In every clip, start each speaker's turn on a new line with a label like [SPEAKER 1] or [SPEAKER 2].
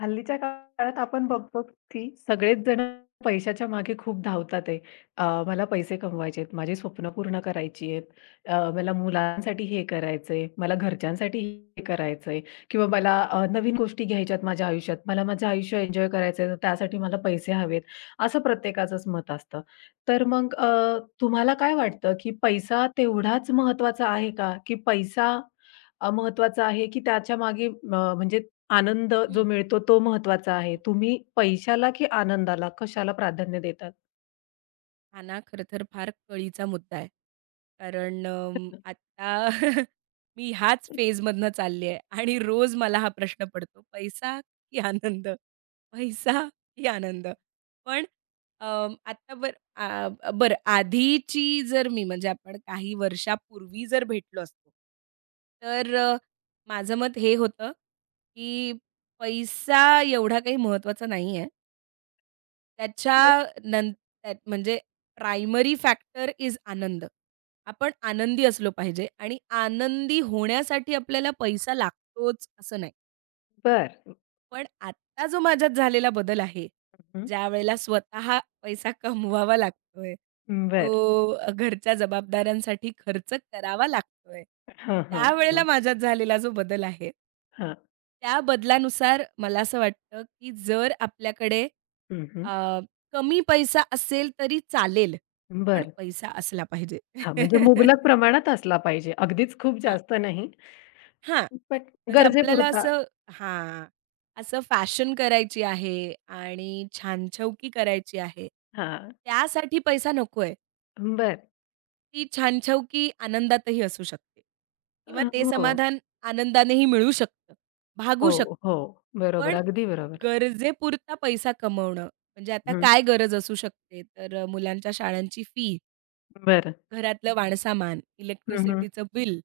[SPEAKER 1] हल्लीच्या काळात आपण बघतो की सगळेच जण पैशाच्या मागे खूप धावतात आहे. मला पैसे कमवायचे आहेत, माझी स्वप्न पूर्ण करायची आहेत, मला मुलांसाठी हे करायचंय, मला घरच्यांसाठी हे करायचंय किंवा मला नवीन गोष्टी घ्यायच्या आहेत माझ्या आयुष्यात. मला माझं आयुष्य एन्जॉय करायचं तर त्यासाठी मला पैसे हवेत, असं प्रत्येकाचंच मत असतं. तर मग तुम्हाला काय वाटतं की पैसा तेवढाच महत्त्वाचा आहे का? की पैसा महत्त्वाचा आहे, की त्याच्या मागे म्हणजे आनंद
[SPEAKER 2] हं,
[SPEAKER 1] जो मिळतो तो महत्वाचा आहे.
[SPEAKER 2] हं.
[SPEAKER 1] तुम्ही पैशाला की आनंदाला कशाला प्राधान्य देतात?
[SPEAKER 2] हा ना खरं तर फार कळीचा मुद्दा आहे. कारण आता मी ह्याच फेजमधनं चालली आहे आणि रोज मला हा प्रश्न पडतो, पैसा की आनंद? पैसा की आनंद? पण आता बरं आधीची जर मी म्हणजे आपण काही वर्षापूर्वी जर भेटलो असतो, तर माझं मत हे होतं, की पैसा एवढा काही महत्त्वाचा नाही आहे. त्याच्या नं त्यात म्हणजे प्रायमरी फॅक्टर इज आनंद. आपण आनंदी असलो पाहिजे आणि आनंदी होण्यासाठी आपल्याला पैसा लागतोच असं नाही.
[SPEAKER 1] बरं.
[SPEAKER 2] पण आत्ता जो माझ्यात झालेला बदल आहे,
[SPEAKER 1] हं.
[SPEAKER 2] ज्यावेळेला स्वतः पैसा कमवावा लागतोय,
[SPEAKER 1] बरं.
[SPEAKER 2] तो घरच्या जबाबदाऱ्यांसाठी खर्च करावा लागतोय,
[SPEAKER 1] हां, हां,
[SPEAKER 2] त्यावेळेला
[SPEAKER 1] हां,
[SPEAKER 2] माझ्यात झालेला जो बदल आहे
[SPEAKER 1] हां.
[SPEAKER 2] त्या बदलानुसार मला असं वाटतं, की जर आपल्याकडे
[SPEAKER 1] हं, हं.
[SPEAKER 2] अ, कमी पैसा असेल तरी चालेल, पण
[SPEAKER 1] बरं.
[SPEAKER 2] पैसा असला पाहिजे.
[SPEAKER 1] हां, म्हणजे मुबलक प्रमाणात असला पाहिजे. अगदीच खूप
[SPEAKER 2] हां.
[SPEAKER 1] जास्त नाही,
[SPEAKER 2] हां.
[SPEAKER 1] बट
[SPEAKER 2] म्हणजे आपल्याला
[SPEAKER 1] गरजेपुरता
[SPEAKER 2] असं हां. असं फॅशन करायची आहे आणि छानछवकी करायची आहे.
[SPEAKER 1] हां.
[SPEAKER 2] त्यासाठी पैसा नकोय.
[SPEAKER 1] बरं.
[SPEAKER 2] ती छानछवकी आनंदातही असू शकते किंवा ते
[SPEAKER 1] हो,
[SPEAKER 2] समाधान आनंदानेही मिळू शकतं, भागू
[SPEAKER 1] हो,
[SPEAKER 2] शकतं.
[SPEAKER 1] हो. बरोबर.
[SPEAKER 2] पण
[SPEAKER 1] अगदी बरोबर.
[SPEAKER 2] गरजेपुरता पैसा कमवणं, म्हणजे आता
[SPEAKER 1] हं.
[SPEAKER 2] काय गरज असू शकते? तर मुलांच्या शाळांची फी,
[SPEAKER 1] बरं.
[SPEAKER 2] घरातलं वाणसामान,
[SPEAKER 1] हं, हं.
[SPEAKER 2] इलेक्ट्रिसिटीचं बिल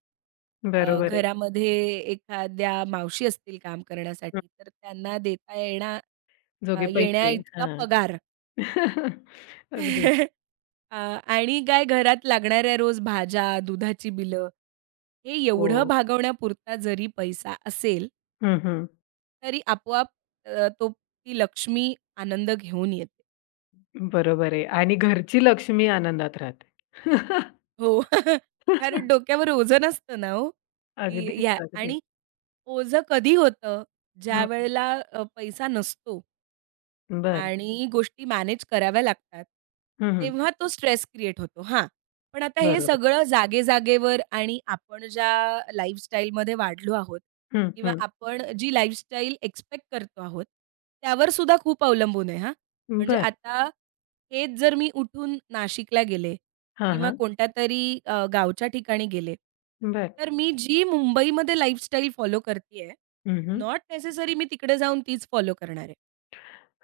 [SPEAKER 1] बरोबर आहे.
[SPEAKER 2] घरामध्ये एखाद्या मावशी असतील काम
[SPEAKER 1] हं.
[SPEAKER 2] करण्यासाठी, तर त्यांना
[SPEAKER 1] जोगे
[SPEAKER 2] येण्या
[SPEAKER 1] पैसे.
[SPEAKER 2] इतका
[SPEAKER 1] हां.
[SPEAKER 2] पगार.
[SPEAKER 1] अगदी.
[SPEAKER 2] अ, आणि काय घरात लागणाऱ्या रोज भाज्या, दुधाची बिलं, हे
[SPEAKER 1] हो.
[SPEAKER 2] एवढं भागवण्यापुरता जरी पैसा असेल,
[SPEAKER 1] हं, हं.
[SPEAKER 2] तरी आपोआप अ, तो ती लक्ष्मी आनंद घेऊन येते.
[SPEAKER 1] बरोबर आहे आणि घरची लक्ष्मी आनंदात राहते.
[SPEAKER 2] हो. कारण डोक्यावर ओझं नसतं ना हो, की
[SPEAKER 1] अगदीच,
[SPEAKER 2] या आणि
[SPEAKER 1] अगदीच.
[SPEAKER 2] ओझं कधी होतं?
[SPEAKER 1] हं.
[SPEAKER 2] ज्यावेळेला पैसा नसतो.
[SPEAKER 1] बरं.
[SPEAKER 2] आणि गोष्टी मॅनेज कराव्या लागतात.
[SPEAKER 1] हं, हं.
[SPEAKER 2] तेव्हा तो स्ट्रेस क्रिएट होतो. हां, पण आता हे
[SPEAKER 1] बरोबर.
[SPEAKER 2] सगळं जागे-जागेवर आणि आपण ज्या लाईफस्टाईलमध्ये वाढलो आहोत
[SPEAKER 1] हं,
[SPEAKER 2] किंवा
[SPEAKER 1] हं.
[SPEAKER 2] आपण जी लाईफस्टाईल एक्सपेक्ट करतो आहोत, त्यावर सुद्धा खूप अवलंबून आहे हां. म्हणजे
[SPEAKER 1] बरं.
[SPEAKER 2] आता हेच जर मी उठून नाशिकला गेले
[SPEAKER 1] हां,
[SPEAKER 2] किंवा
[SPEAKER 1] हां.
[SPEAKER 2] कोणत्यातरी गावच्या ठिकाणी गेले,
[SPEAKER 1] बरं.
[SPEAKER 2] तर मी जी मुंबईमध्ये लाईफस्टाईल फॉलो करतीये,
[SPEAKER 1] हं, हं.
[SPEAKER 2] नॉट नेसेसरी मी तिकडे जाऊन तीच फॉलो करणार आहे.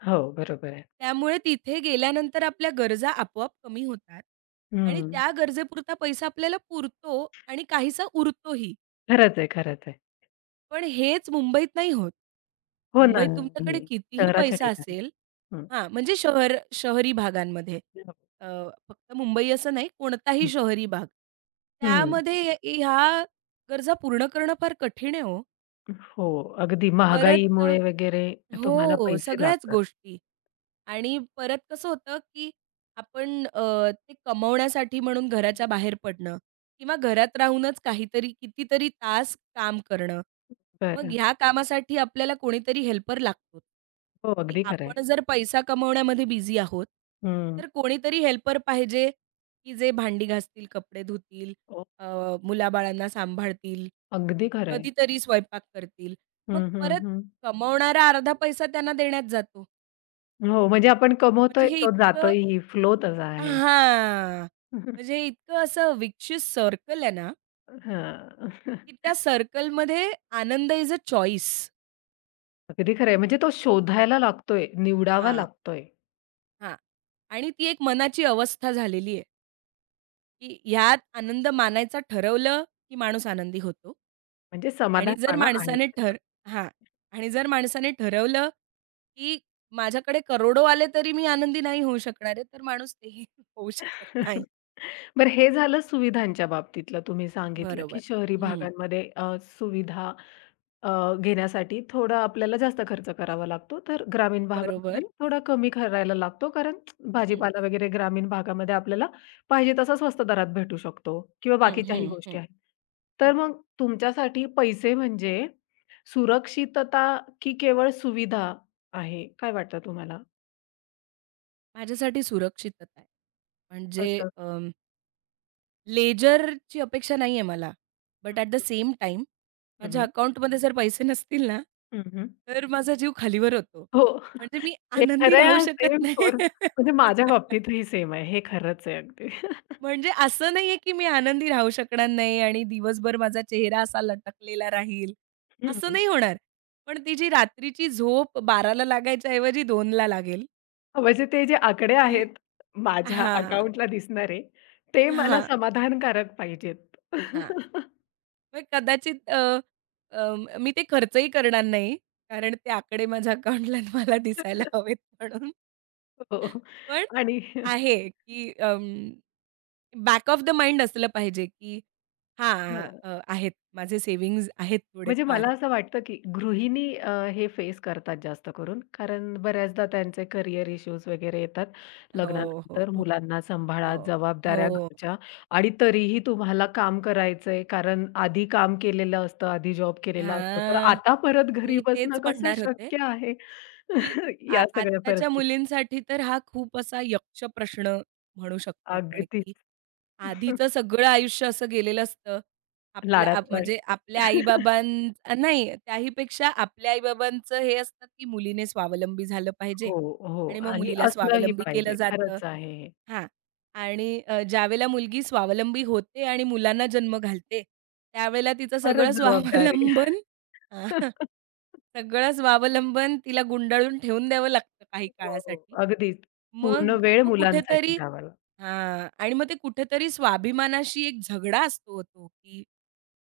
[SPEAKER 1] हो, बरोबर आहे.
[SPEAKER 2] त्यामुळे तिथे गेल्यानंतर आपल्या गरजा आपोआप कमी होतात आणि
[SPEAKER 1] हं.
[SPEAKER 2] त्या गरजेपुरता पैसा आपल्याला पुरतो आणि काहीसा उरतोही.
[SPEAKER 1] खरंच आहे, खरंच आहे.
[SPEAKER 2] पण हेच मुंबईत नाही होत.
[SPEAKER 1] हो ना,
[SPEAKER 2] मुंबईत तुमच्याकडे
[SPEAKER 1] नाही.
[SPEAKER 2] कितीही
[SPEAKER 1] शहराच्या
[SPEAKER 2] पैसा
[SPEAKER 1] ठिकाणी.
[SPEAKER 2] असेल
[SPEAKER 1] हं.
[SPEAKER 2] हां, म्हणजे शहरी भागांमध्ये अ, फक्त मुंबई असं नाही, कोणताही
[SPEAKER 1] हं,
[SPEAKER 2] शहरी भाग.
[SPEAKER 1] हं.
[SPEAKER 2] त्यामध्ये ह्या गरजा पूर्ण करणं फार कठीण आहे हो.
[SPEAKER 1] हो, अगदी
[SPEAKER 2] परत
[SPEAKER 1] महागाईमुळे वगैरे तुम्हाला
[SPEAKER 2] हो,
[SPEAKER 1] पैसे
[SPEAKER 2] सगळ्याच
[SPEAKER 1] लागतात.
[SPEAKER 2] गोष्टी आणि परत कसं होतं, की आपण ते कमवण्यासाठी म्हणून घराच्या बाहेर पडणं किंवा घरात राहूनच काहीतरी कितीतरी तास काम करणं. मग
[SPEAKER 1] बरं.
[SPEAKER 2] ह्या कामासाठी आपल्याला कोणीतरी हेल्पर लागतो,
[SPEAKER 1] हो,
[SPEAKER 2] की
[SPEAKER 1] अगदी खरं आहे.
[SPEAKER 2] आपण जर पैसा कमवण्यामध्ये बिझी आहोत,
[SPEAKER 1] हं.
[SPEAKER 2] तर कोणीतरी हेल्पर पाहिजे, की जे भांडी घासतील, कपडे धुतील,
[SPEAKER 1] हो,
[SPEAKER 2] अ, मुलाबाळांना सांभाळतील,
[SPEAKER 1] अगदी खरं आहे.
[SPEAKER 2] कधीतरी स्वयंपाक करतील. मग
[SPEAKER 1] हं, हं,
[SPEAKER 2] परत
[SPEAKER 1] हं.
[SPEAKER 2] कमवणारा अर्धा पैसा त्यांना देण्यात जातो.
[SPEAKER 1] हो, म्हणजे आपण
[SPEAKER 2] म्हणजे
[SPEAKER 1] कमवतोय,
[SPEAKER 2] हे
[SPEAKER 1] तो
[SPEAKER 2] इतकं
[SPEAKER 1] जातोयही. फ्लो तसा आहे.
[SPEAKER 2] हां. म्हणजे हे इतकं असं विकसित सर्कल आहे ना,
[SPEAKER 1] हां.
[SPEAKER 2] की त्या सर्कलमध्ये आनंद इज अ चॉईस.
[SPEAKER 1] अगदी खरं आहे. म्हणजे तो शोधायला लागतोय, निवडावा
[SPEAKER 2] हां,
[SPEAKER 1] लागतोय.
[SPEAKER 2] हां. आणि ती एक मनाची अवस्था झालेली आहे, की ह्यात आनंद मानायचा ठरवलं, की माणूस आनंदी होतो.
[SPEAKER 1] म्हणजे
[SPEAKER 2] आणि जर
[SPEAKER 1] समाधानपणा आहे
[SPEAKER 2] माणसाने
[SPEAKER 1] त्याचा.
[SPEAKER 2] ठर हां. आणि जर माणसाने ठरवलं, की माझ्याकडे करोडो आले तरी मी आनंदी नाही होऊ शकणार आहे, तर माणूस तेही होऊ शकत नाही.
[SPEAKER 1] बरं हे झालं सुविधांच्या बाबतीतलं तुम्ही सांगितलं, की
[SPEAKER 2] बरोबर.
[SPEAKER 1] शहरी
[SPEAKER 2] हं.
[SPEAKER 1] भागांमध्ये सुविधा घेण्यासाठी थोडा आपल्याला जास्त खर्च करावा लागतो. तर ग्रामीण भागामध्ये
[SPEAKER 2] बरोबर.
[SPEAKER 1] थोडा कमी करायला लागतो, कारण
[SPEAKER 2] हं,
[SPEAKER 1] भाजीपाला वगैरे ग्रामीण भागामध्ये आपल्याला पाहिजे तसा स्वस्त दरात भेटू शकतो किंवा
[SPEAKER 2] हं,
[SPEAKER 1] बाकीच्याही
[SPEAKER 2] हं, हं,
[SPEAKER 1] गोष्टी आहेत. तर
[SPEAKER 2] हं.
[SPEAKER 1] मग तुमच्यासाठी पैसे म्हणजे सुरक्षितता की केवळ सुविधा आहे? काय वाटतं तुम्हाला?
[SPEAKER 2] माझ्यासाठी सुरक्षितता आहे. म्हणजे
[SPEAKER 1] कसं?
[SPEAKER 2] अं, लेजरची अपेक्षा नाहीये मला. But at the same time
[SPEAKER 1] हं,
[SPEAKER 2] माझ्या
[SPEAKER 1] हं,
[SPEAKER 2] अकाउंटमध्ये जर पैसे नसतील ना,
[SPEAKER 1] हं, हं.
[SPEAKER 2] तर माझा जीव खालीवर होतो.
[SPEAKER 1] हो,
[SPEAKER 2] म्हणजे मी
[SPEAKER 1] हे
[SPEAKER 2] आनंदी
[SPEAKER 1] खरं
[SPEAKER 2] राहू
[SPEAKER 1] आहे.
[SPEAKER 2] शकत
[SPEAKER 1] सेम
[SPEAKER 2] नाही.
[SPEAKER 1] फॉर म्हणजे माझ्या बाबतीतही सेम आहे. हे खरंच आहे अगदी.
[SPEAKER 2] म्हणजे असं नाहीये, की मी आनंदी राहू शकणार नाही आणि दिवसभर माझा चेहरा असा लटकलेला राहील, असं
[SPEAKER 1] हं.
[SPEAKER 2] नाही होणार. पण ती जी रात्रीची झोप 12:00 लागायच्या ऐवजी 2:00 लागेल,
[SPEAKER 1] म्हणजे ते जे आकडे
[SPEAKER 2] की
[SPEAKER 1] आहेत, माझ्या
[SPEAKER 2] हां.
[SPEAKER 1] अकाउंटला दिसणारे, ते मला
[SPEAKER 2] हां,
[SPEAKER 1] समाधानकारक पाहिजेत.
[SPEAKER 2] हां. मग कदाचित अ, अ, मी ते खर्चही करणार नाही. कारण ते आकडे माझ्या अकाउंटला मला दिसायला हवेत म्हणून.
[SPEAKER 1] हो
[SPEAKER 2] पण
[SPEAKER 1] आणि
[SPEAKER 2] आहे, की बॅक ऑफ द माइंड असलं पाहिजे, की हां,
[SPEAKER 1] हं.
[SPEAKER 2] आहेत माझे सेव्हिंग्ज आहेत
[SPEAKER 1] म्हणजे मला
[SPEAKER 2] थोडेफार.
[SPEAKER 1] असं वाटतं, की गृहिणी हे फेस करतात जास्त करून. कारण बऱ्याचदा त्यांचे करियर इश्यूज वगैरे येतात.
[SPEAKER 2] हो, हो,
[SPEAKER 1] लग्नानंतर
[SPEAKER 2] हो,
[SPEAKER 1] मुलांना सांभाळा,
[SPEAKER 2] हो,
[SPEAKER 1] जबाबदाऱ्या
[SPEAKER 2] हो.
[SPEAKER 1] घरच्या आणि तरीही तुम्हाला काम करायचंय. कारण आधी काम केलेलं असतं, आधी जॉब केलेला असतो. तर
[SPEAKER 2] हां,
[SPEAKER 1] आता परत घरी
[SPEAKER 2] मी
[SPEAKER 1] बसणं
[SPEAKER 2] तेच
[SPEAKER 1] कसं
[SPEAKER 2] म्हणणार होते,
[SPEAKER 1] शक्य आहे?
[SPEAKER 2] की
[SPEAKER 1] या सगळ्या
[SPEAKER 2] आत्ताच्या
[SPEAKER 1] परिस्थितीत.
[SPEAKER 2] मुलींसाठी तर हा खूप असा यक्ष प्रश्न म्हणू शकतो आपण,
[SPEAKER 1] अगदीच.
[SPEAKER 2] की आधीचं सगळं आयुष्य असं गेलेलं असतं. आपलं
[SPEAKER 1] लाडात वाढ.
[SPEAKER 2] म्हणजे आपल्या आई-बाबां नाही त्याहीपेक्षा आपल्या आई हे असतं, की मुलीने स्वावलंबी झालं पाहिजे
[SPEAKER 1] हो, हो.
[SPEAKER 2] आणि मग
[SPEAKER 1] आणि
[SPEAKER 2] मुलीला
[SPEAKER 1] असलंही
[SPEAKER 2] स्वावलंबी केलं
[SPEAKER 1] पाहिजे.
[SPEAKER 2] जातं.
[SPEAKER 1] खरंच आहे हे.
[SPEAKER 2] हां, आणि ज्यावेळेला मुलगी स्वावलंबी होते आणि मुलांना जन्म घालते, त्यावेळेला तिचं
[SPEAKER 1] परत जबाबदारी.
[SPEAKER 2] अ, सगळं स्वावलंबन तिला गुंडाळून ठेवून द्यावं लागतं काही
[SPEAKER 1] हो,
[SPEAKER 2] काळासाठी.
[SPEAKER 1] अगदीच. पूर्ण
[SPEAKER 2] मग
[SPEAKER 1] वेळ
[SPEAKER 2] तो
[SPEAKER 1] मुलांसाठी
[SPEAKER 2] कुठेतरी
[SPEAKER 1] द्यावा लागतो.
[SPEAKER 2] हां. आणि मग ते कुठेतरी स्वाभिमानाशी एक झगडा असतो तो, की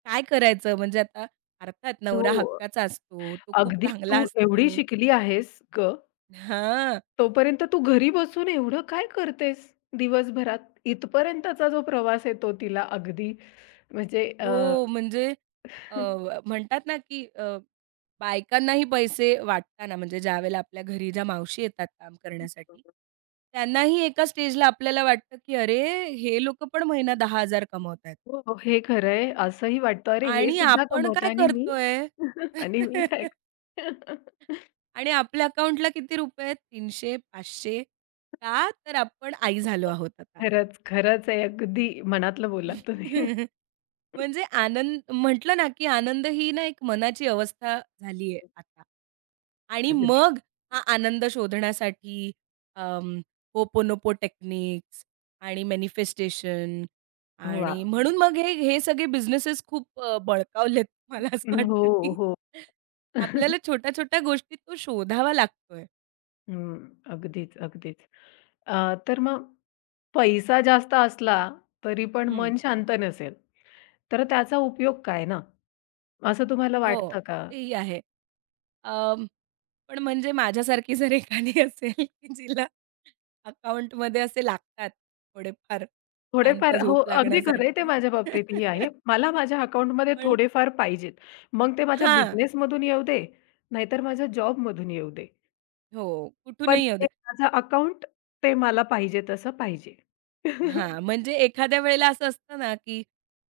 [SPEAKER 2] काय करायचं म्हणजे आता अर्थात नवरा
[SPEAKER 1] हो,
[SPEAKER 2] हक्काचा असतो, तो खूप
[SPEAKER 1] अगदी
[SPEAKER 2] चांगला
[SPEAKER 1] तू एवढी
[SPEAKER 2] असतो.
[SPEAKER 1] शिकली आहेस गं,
[SPEAKER 2] हां.
[SPEAKER 1] तोपर्यंत तू घरी बसून एवढं काय करतेस दिवसभरात? इथपर्यंतचा जो प्रवास आहे तो तिला अगदी म्हणजे
[SPEAKER 2] हो, म्हणजे अ, म्हणतात ना, की बायकांनाही पैसे वाटताना म्हणजे ज्यावेळेला आपल्या घरी ज्या मावशी येतात काम करण्यासाठी, त्यांनाही एका स्टेजला आपल्याला वाटतं, की "अरे, हे लोकं पण महिना 10,000 कमवतायत
[SPEAKER 1] हो, हो, हे खरं आहे. असंही वाटतं, "अरे, हे
[SPEAKER 2] आणि
[SPEAKER 1] सुद्धा
[SPEAKER 2] आपण
[SPEAKER 1] कमवतं
[SPEAKER 2] काय
[SPEAKER 1] आणि मी
[SPEAKER 2] करतोय?"
[SPEAKER 1] आणि मी काय?"
[SPEAKER 2] आणि आपल्या अकाउंटला किती रुपये आहेत? 300, 500 का? तर आपण आई झालो आहोत आता.
[SPEAKER 1] खरंच, खरंच आहे. अगदी मनातलं बोललात तुम्ही.
[SPEAKER 2] म्हणजे आनंद म्हटलं ना, की आनंद ही ना, एक मनाची अवस्था झाली आहे आता. आणि
[SPEAKER 1] अगदी.
[SPEAKER 2] मग हा आनंद शोधण्यासाठी अं, होपोनोपो टेक्निक्स आणि मॅनिफेस्टेशन
[SPEAKER 1] वाह!
[SPEAKER 2] आणि म्हणून मग हे हे सगळे बिझनेसेस खूप बळकावलेत. मला असं
[SPEAKER 1] हो,
[SPEAKER 2] वाटतं, की
[SPEAKER 1] हो.
[SPEAKER 2] आपल्याला छोट्या-छोट्या गोष्टीत तो शोधावा लागतोय.
[SPEAKER 1] हं, अगदीच, अगदीच. तर मग पैसा जास्त असला तरी पण
[SPEAKER 2] हं.
[SPEAKER 1] मन शांत नसेल, तर त्याचा उपयोग काय ना? असं तुम्हाला
[SPEAKER 2] हो,
[SPEAKER 1] वाटतं का?
[SPEAKER 2] तेही आहे. अं, पण म्हणजे माझ्यासारखी जर एखादी असेल, की जिला अकाउंटमध्ये असे लागतात थोडेफार शांत
[SPEAKER 1] थोडेफार हो,
[SPEAKER 2] झोप
[SPEAKER 1] अगदी खरं आहे, ते
[SPEAKER 2] लागण्यासाठी.
[SPEAKER 1] माझ्या बाबतीतही आहे. मला माझ्या अकाउंटमध्ये
[SPEAKER 2] पण
[SPEAKER 1] थोडेफार पाहिजेत. मग ते माझ्या
[SPEAKER 2] हां.
[SPEAKER 1] बिझनेसमधून येऊ दे, नाहीतर माझ्या जॉबमधून येऊ दे.
[SPEAKER 2] हो.
[SPEAKER 1] पण
[SPEAKER 2] कुठूनही येऊ
[SPEAKER 1] ते
[SPEAKER 2] दे.
[SPEAKER 1] माझं अकाउंट ते मला पाहिजे तसं पाहिजे.
[SPEAKER 2] हां, म्हणजे एखाद्या वेळेला असं असतं ना, की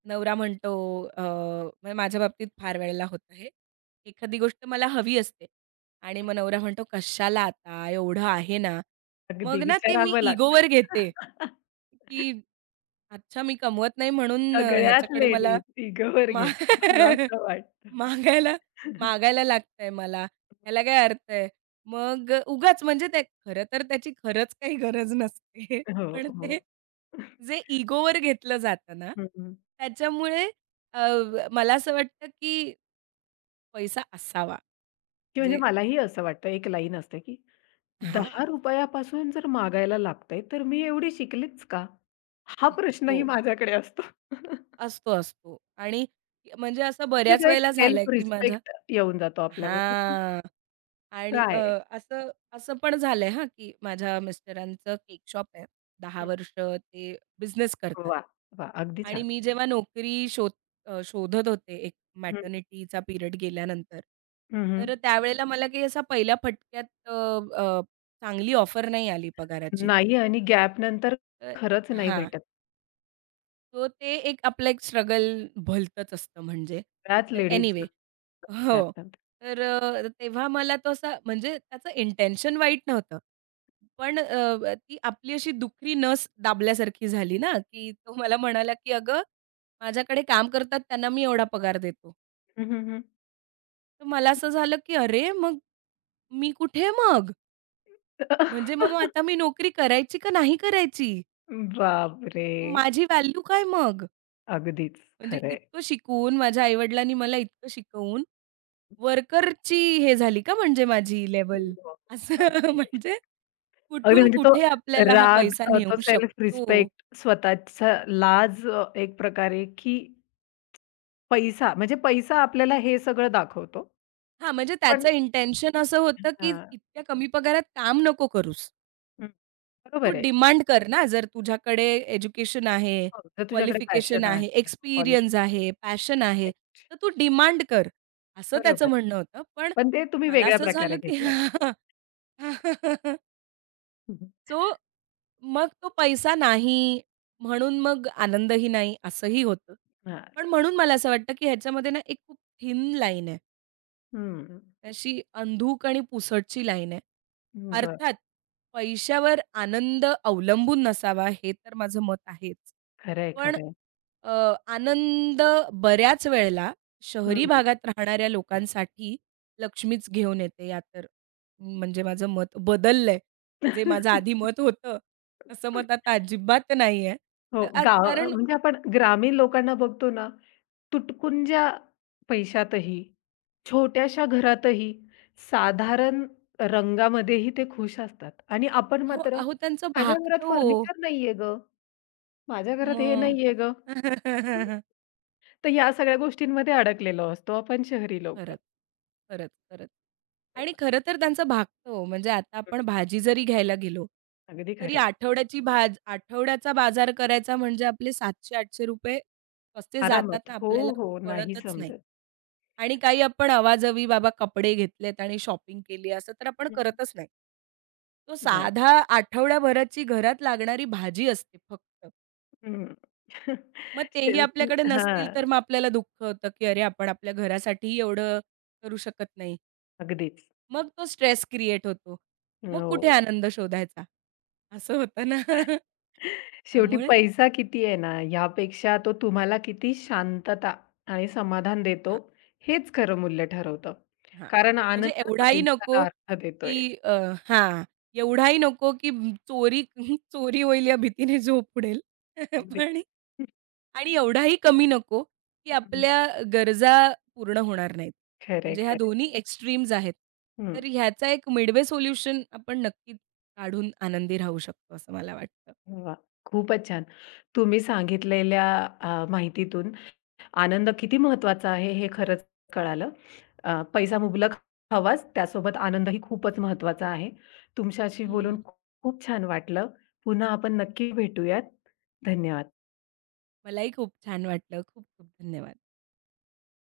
[SPEAKER 2] नवरा म्हणतो अ, म्हणजे माझ्या बाबतीत फार वेळेला होतं हे. एखादी गोष्ट मला हवी असते आणि मग नवरा म्हणतो, "कशाला आता? एवढं आहे ना."
[SPEAKER 1] अगदी
[SPEAKER 2] मग ना ते मी
[SPEAKER 1] विचारावं
[SPEAKER 2] इगोवर
[SPEAKER 1] लागतं.
[SPEAKER 2] घेते, की अच्छा मी कमवत नाही म्हणून
[SPEAKER 1] सगळ्याच
[SPEAKER 2] ह्याच्याकडे मला
[SPEAKER 1] लेडीज इगोवर
[SPEAKER 2] मा
[SPEAKER 1] घेतात. मला असं वाटतं.
[SPEAKER 2] मागायला मागायला लागतंय मला. ह्याला काय अर्थ आहे? मग उगाच म्हणजे ते खरं तर त्याची खरंच काही गरज नसते.
[SPEAKER 1] हो,
[SPEAKER 2] पण ते
[SPEAKER 1] हो.
[SPEAKER 2] जे इगोवर घेतलं जातं ना,
[SPEAKER 1] हं, हं.
[SPEAKER 2] त्याच्यामुळे अ, मला असं वाटतं, की पैसा असावा.
[SPEAKER 1] की म्हणजे
[SPEAKER 2] जे
[SPEAKER 1] मलाही असं वाटतं एक लाईन असते, की
[SPEAKER 2] हां.
[SPEAKER 1] ₹10 पासून जर मागायला लागतंय, तर मी एवढी शिकलीच का? हा प्रश्नही
[SPEAKER 2] हो.
[SPEAKER 1] माझ्याकडे असतो.
[SPEAKER 2] असतो, असतो. आणि म्हणजे असं
[SPEAKER 1] म्हणजे
[SPEAKER 2] बऱ्याच
[SPEAKER 1] तो एक
[SPEAKER 2] वेळेला झालंय,
[SPEAKER 1] सेल्फ
[SPEAKER 2] की माझ्या
[SPEAKER 1] रिस्पेक्ट येऊन जातो आपल्यामध्ये, की
[SPEAKER 2] हां. आणि
[SPEAKER 1] काय?
[SPEAKER 2] असं असं पण झालंय हां, की माझ्या मिस्टरांचं केक शॉप आहे. 10
[SPEAKER 1] हं,
[SPEAKER 2] वर्ष ते बिझनेस करतात.
[SPEAKER 1] वाह! वाह! अगदी
[SPEAKER 2] आणि
[SPEAKER 1] छान.
[SPEAKER 2] मी जेव्हा शोधत होते एक
[SPEAKER 1] हं, हं.
[SPEAKER 2] मॅटर्निटीचा पिरियड गेल्यानंतर, तर त्यावेळेला मला काही असा पहिल्या फटक्यात अ, अ, चांगली ऑफर नाही आली पगाराची.
[SPEAKER 1] नाही आणि गॅप नंतर
[SPEAKER 2] तर
[SPEAKER 1] खरंच नाही
[SPEAKER 2] हां.
[SPEAKER 1] भेटत.
[SPEAKER 2] सो ते एक आपलं एक स्ट्रगल भलतंच असतं म्हणजे.
[SPEAKER 1] बऱ्याच
[SPEAKER 2] तर
[SPEAKER 1] लेडीज
[SPEAKER 2] एनिवे
[SPEAKER 1] गॅप
[SPEAKER 2] हो.
[SPEAKER 1] नंतर.
[SPEAKER 2] तर तेव्हा मला तो असा म्हणजे त्याचं इंटेन्शन वाईट नव्हतं. पण ती आपली अशी दुखरी नस दाबल्यासारखी झाली ना, की तो मला म्हणाला, की "अगं, माझ्याकडे काम करतात त्यांना मी एवढा पगार देतो."
[SPEAKER 1] हं, हं, हं.
[SPEAKER 2] तर मला असं झालं, की अरे मग मी कुठे मग? म्हणजे मग आता मी नोकरी करायची का नाही करायची?
[SPEAKER 1] बापरे!
[SPEAKER 2] माझी व्हॅल्यू काय मग?
[SPEAKER 1] अगदीच
[SPEAKER 2] म्हणजे
[SPEAKER 1] खरंय.
[SPEAKER 2] इतकं शिकवून, माझ्या आई-वडिलांनी मला इतकं शिकवून, वर्करची हे झाली का म्हणजे माझी लेवल
[SPEAKER 1] हो,
[SPEAKER 2] असं
[SPEAKER 1] अगदी.
[SPEAKER 2] म्हणजे
[SPEAKER 1] अगदी
[SPEAKER 2] कुठून
[SPEAKER 1] म्हणजे तो
[SPEAKER 2] कुठे आपल्याला हा
[SPEAKER 1] राग
[SPEAKER 2] पैसा
[SPEAKER 1] तो
[SPEAKER 2] नेऊ
[SPEAKER 1] सेल्फ
[SPEAKER 2] शकतो.
[SPEAKER 1] रिस्पेक्ट स्वतःचा लाज एक प्रकारे की पैसा म्हणजे पैसा आपल्याला हे सगळं दाखवतो.
[SPEAKER 2] हां, म्हणजे
[SPEAKER 1] पण
[SPEAKER 2] त्याचं इंटेन्शन असं होतं, की
[SPEAKER 1] हां,
[SPEAKER 2] इतक्या कमी पगारात काम नको करूस.
[SPEAKER 1] हं,
[SPEAKER 2] तू
[SPEAKER 1] बरोबर आहे.
[SPEAKER 2] डिमांड कर ना, जर तुझ्याकडे एज्युकेशन आहे,
[SPEAKER 1] हो, जर तुझ्याकडे
[SPEAKER 2] क्वालिफिकेशन
[SPEAKER 1] पॅशन आहे,
[SPEAKER 2] आहे,
[SPEAKER 1] क्वालिफिकेशन
[SPEAKER 2] एक्सपिरियन्स आहे, पॅशन आहे,
[SPEAKER 1] आहे.
[SPEAKER 2] तर तू डिमांड कर, असं त्याचं
[SPEAKER 1] बरोबर.
[SPEAKER 2] म्हणणं होतं. पण
[SPEAKER 1] पण ते तुम्ही
[SPEAKER 2] मला
[SPEAKER 1] वेगळ्या
[SPEAKER 2] असं झालं,
[SPEAKER 1] प्रकारे
[SPEAKER 2] की
[SPEAKER 1] घेतलं.
[SPEAKER 2] सो मग तो पैसा नाही, म्हणून मग आनंदही नाही असंही होतं.
[SPEAKER 1] हां,
[SPEAKER 2] पण म्हणून मला असं वाटतं, की ह्याच्यामध्ये ना एक खूप थिन लाईन आहे.
[SPEAKER 1] हं,
[SPEAKER 2] अशी अंधूक आणि पुसटची लाईन आहे.
[SPEAKER 1] बरं.
[SPEAKER 2] अर्थात पैशावर आनंद अवलंबून नसावा हे तर माझं मत आहेच.
[SPEAKER 1] खरंय,
[SPEAKER 2] पण
[SPEAKER 1] खरंय.
[SPEAKER 2] अ, आनंद बऱ्याच वेळेला शहरी
[SPEAKER 1] हं.
[SPEAKER 2] भागात राहणाऱ्या लोकांसाठी लक्ष्मीच घेऊन येते या तर म्हणजे माझं मत बदललंय. जे माझं आधी मत होतं, तसं मत आता अजिबात नाही आहे.
[SPEAKER 1] हो, गाव
[SPEAKER 2] कारण
[SPEAKER 1] म्हणजे आपण ग्रामीण लोकांना बघतो ना, तुटपुंज्या पैशातही, छोट्याशा घरातही, साधारण रंगामध्येही ते खुश असतात आणि आपण
[SPEAKER 2] हो,
[SPEAKER 1] मात्र,
[SPEAKER 2] अहो त्यांचं
[SPEAKER 1] "माझ्या
[SPEAKER 2] भागतं
[SPEAKER 1] घरात
[SPEAKER 2] हो.
[SPEAKER 1] फर्निचर नाहीये गं, माझ्या घरात हे
[SPEAKER 2] मग.
[SPEAKER 1] नाहीये गं." तर या सगळ्या गोष्टींमध्ये अडकलेलो असतो आपण शहरी लोकं.
[SPEAKER 2] खरंच. खरंच, खरंच.
[SPEAKER 1] हो,
[SPEAKER 2] आणि खरं तर त्यांचं भागतं हो. म्हणजे आता आपण भाजी जरी घ्यायला गेलो,
[SPEAKER 1] अगदी
[SPEAKER 2] तरी
[SPEAKER 1] खरं
[SPEAKER 2] आठवड्याची भाज आठवड्याचा बाजार करायचा म्हणजे आपले ₹700-800 कसे जातात
[SPEAKER 1] आरामात.
[SPEAKER 2] ना
[SPEAKER 1] हो,
[SPEAKER 2] आपल्याला
[SPEAKER 1] हो. नाही
[SPEAKER 2] कळतच नाही.
[SPEAKER 1] समजत.
[SPEAKER 2] आणि काही आपण अवाजवी बाबा कपडे घेतलेत आणि शॉपिंग केली असं तर आपण
[SPEAKER 1] हम्म.
[SPEAKER 2] करतच नाही. तो
[SPEAKER 1] नाही.
[SPEAKER 2] साधा आठवड्याभराची घरात लागणारी भाजी असते फक्त.
[SPEAKER 1] हं.
[SPEAKER 2] मग तेही
[SPEAKER 1] शेवटी
[SPEAKER 2] आपल्याकडे नसतील तर
[SPEAKER 1] हां,
[SPEAKER 2] मग आपल्याला दुःख होतं, की अरे आपण आपल्या घरासाठीही एवढं करू शकत नाही.
[SPEAKER 1] अगदीच.
[SPEAKER 2] मग तो स्ट्रेस क्रिएट होतो. मग कुठे
[SPEAKER 1] हो.
[SPEAKER 2] आनंद शोधायचा? असं होतं ना.
[SPEAKER 1] शेवटी
[SPEAKER 2] त्यामुळे
[SPEAKER 1] पैसा किती आहे ना, ह्यापेक्षा तो तुम्हाला किती शांतता आणि समाधान देतो,
[SPEAKER 2] हां,
[SPEAKER 1] हेच खरं मूल्य ठरवतं.
[SPEAKER 2] हां.
[SPEAKER 1] कारण
[SPEAKER 2] म्हणजे
[SPEAKER 1] आनंदच
[SPEAKER 2] एवढाही नको,
[SPEAKER 1] आयुष्याला अर्थ
[SPEAKER 2] की
[SPEAKER 1] देतोय.
[SPEAKER 2] हां, एवढाही नको, की चोरी होईल या भीतीने झोप उडेल. पण
[SPEAKER 1] अगदीच.
[SPEAKER 2] आणि एवढाही कमी नको, की
[SPEAKER 1] हं.
[SPEAKER 2] आपल्या गरजा पूर्ण होणार नाहीत.
[SPEAKER 1] खरं आहे,
[SPEAKER 2] म्हणजे ह्या
[SPEAKER 1] खरं आहे.
[SPEAKER 2] दोन्ही एक्स्ट्रीम्स आहेत.
[SPEAKER 1] हं.
[SPEAKER 2] तर ह्याचा एक मिडवे सोल्युशन आपण नक्कीच काढून आनंदी राहू शकतो असं मला वाटतं.
[SPEAKER 1] वाह! खूपच छान. तुम्ही सांगितलेल्या माहितीतून आनंद किती महत्वाचा आहे हे खरंच कळालं. पैसा मुबलक हवाच, त्यासोबत आनंदही खूपच महत्वाचा आहे. तुमच्याशी
[SPEAKER 2] हं.
[SPEAKER 1] बोलून खूप छान वाटलं. पुन्हा आपण नक्की भेटूयात. धन्यवाद.
[SPEAKER 2] मलाही खूप छान वाटलं. खूप खूप धन्यवाद.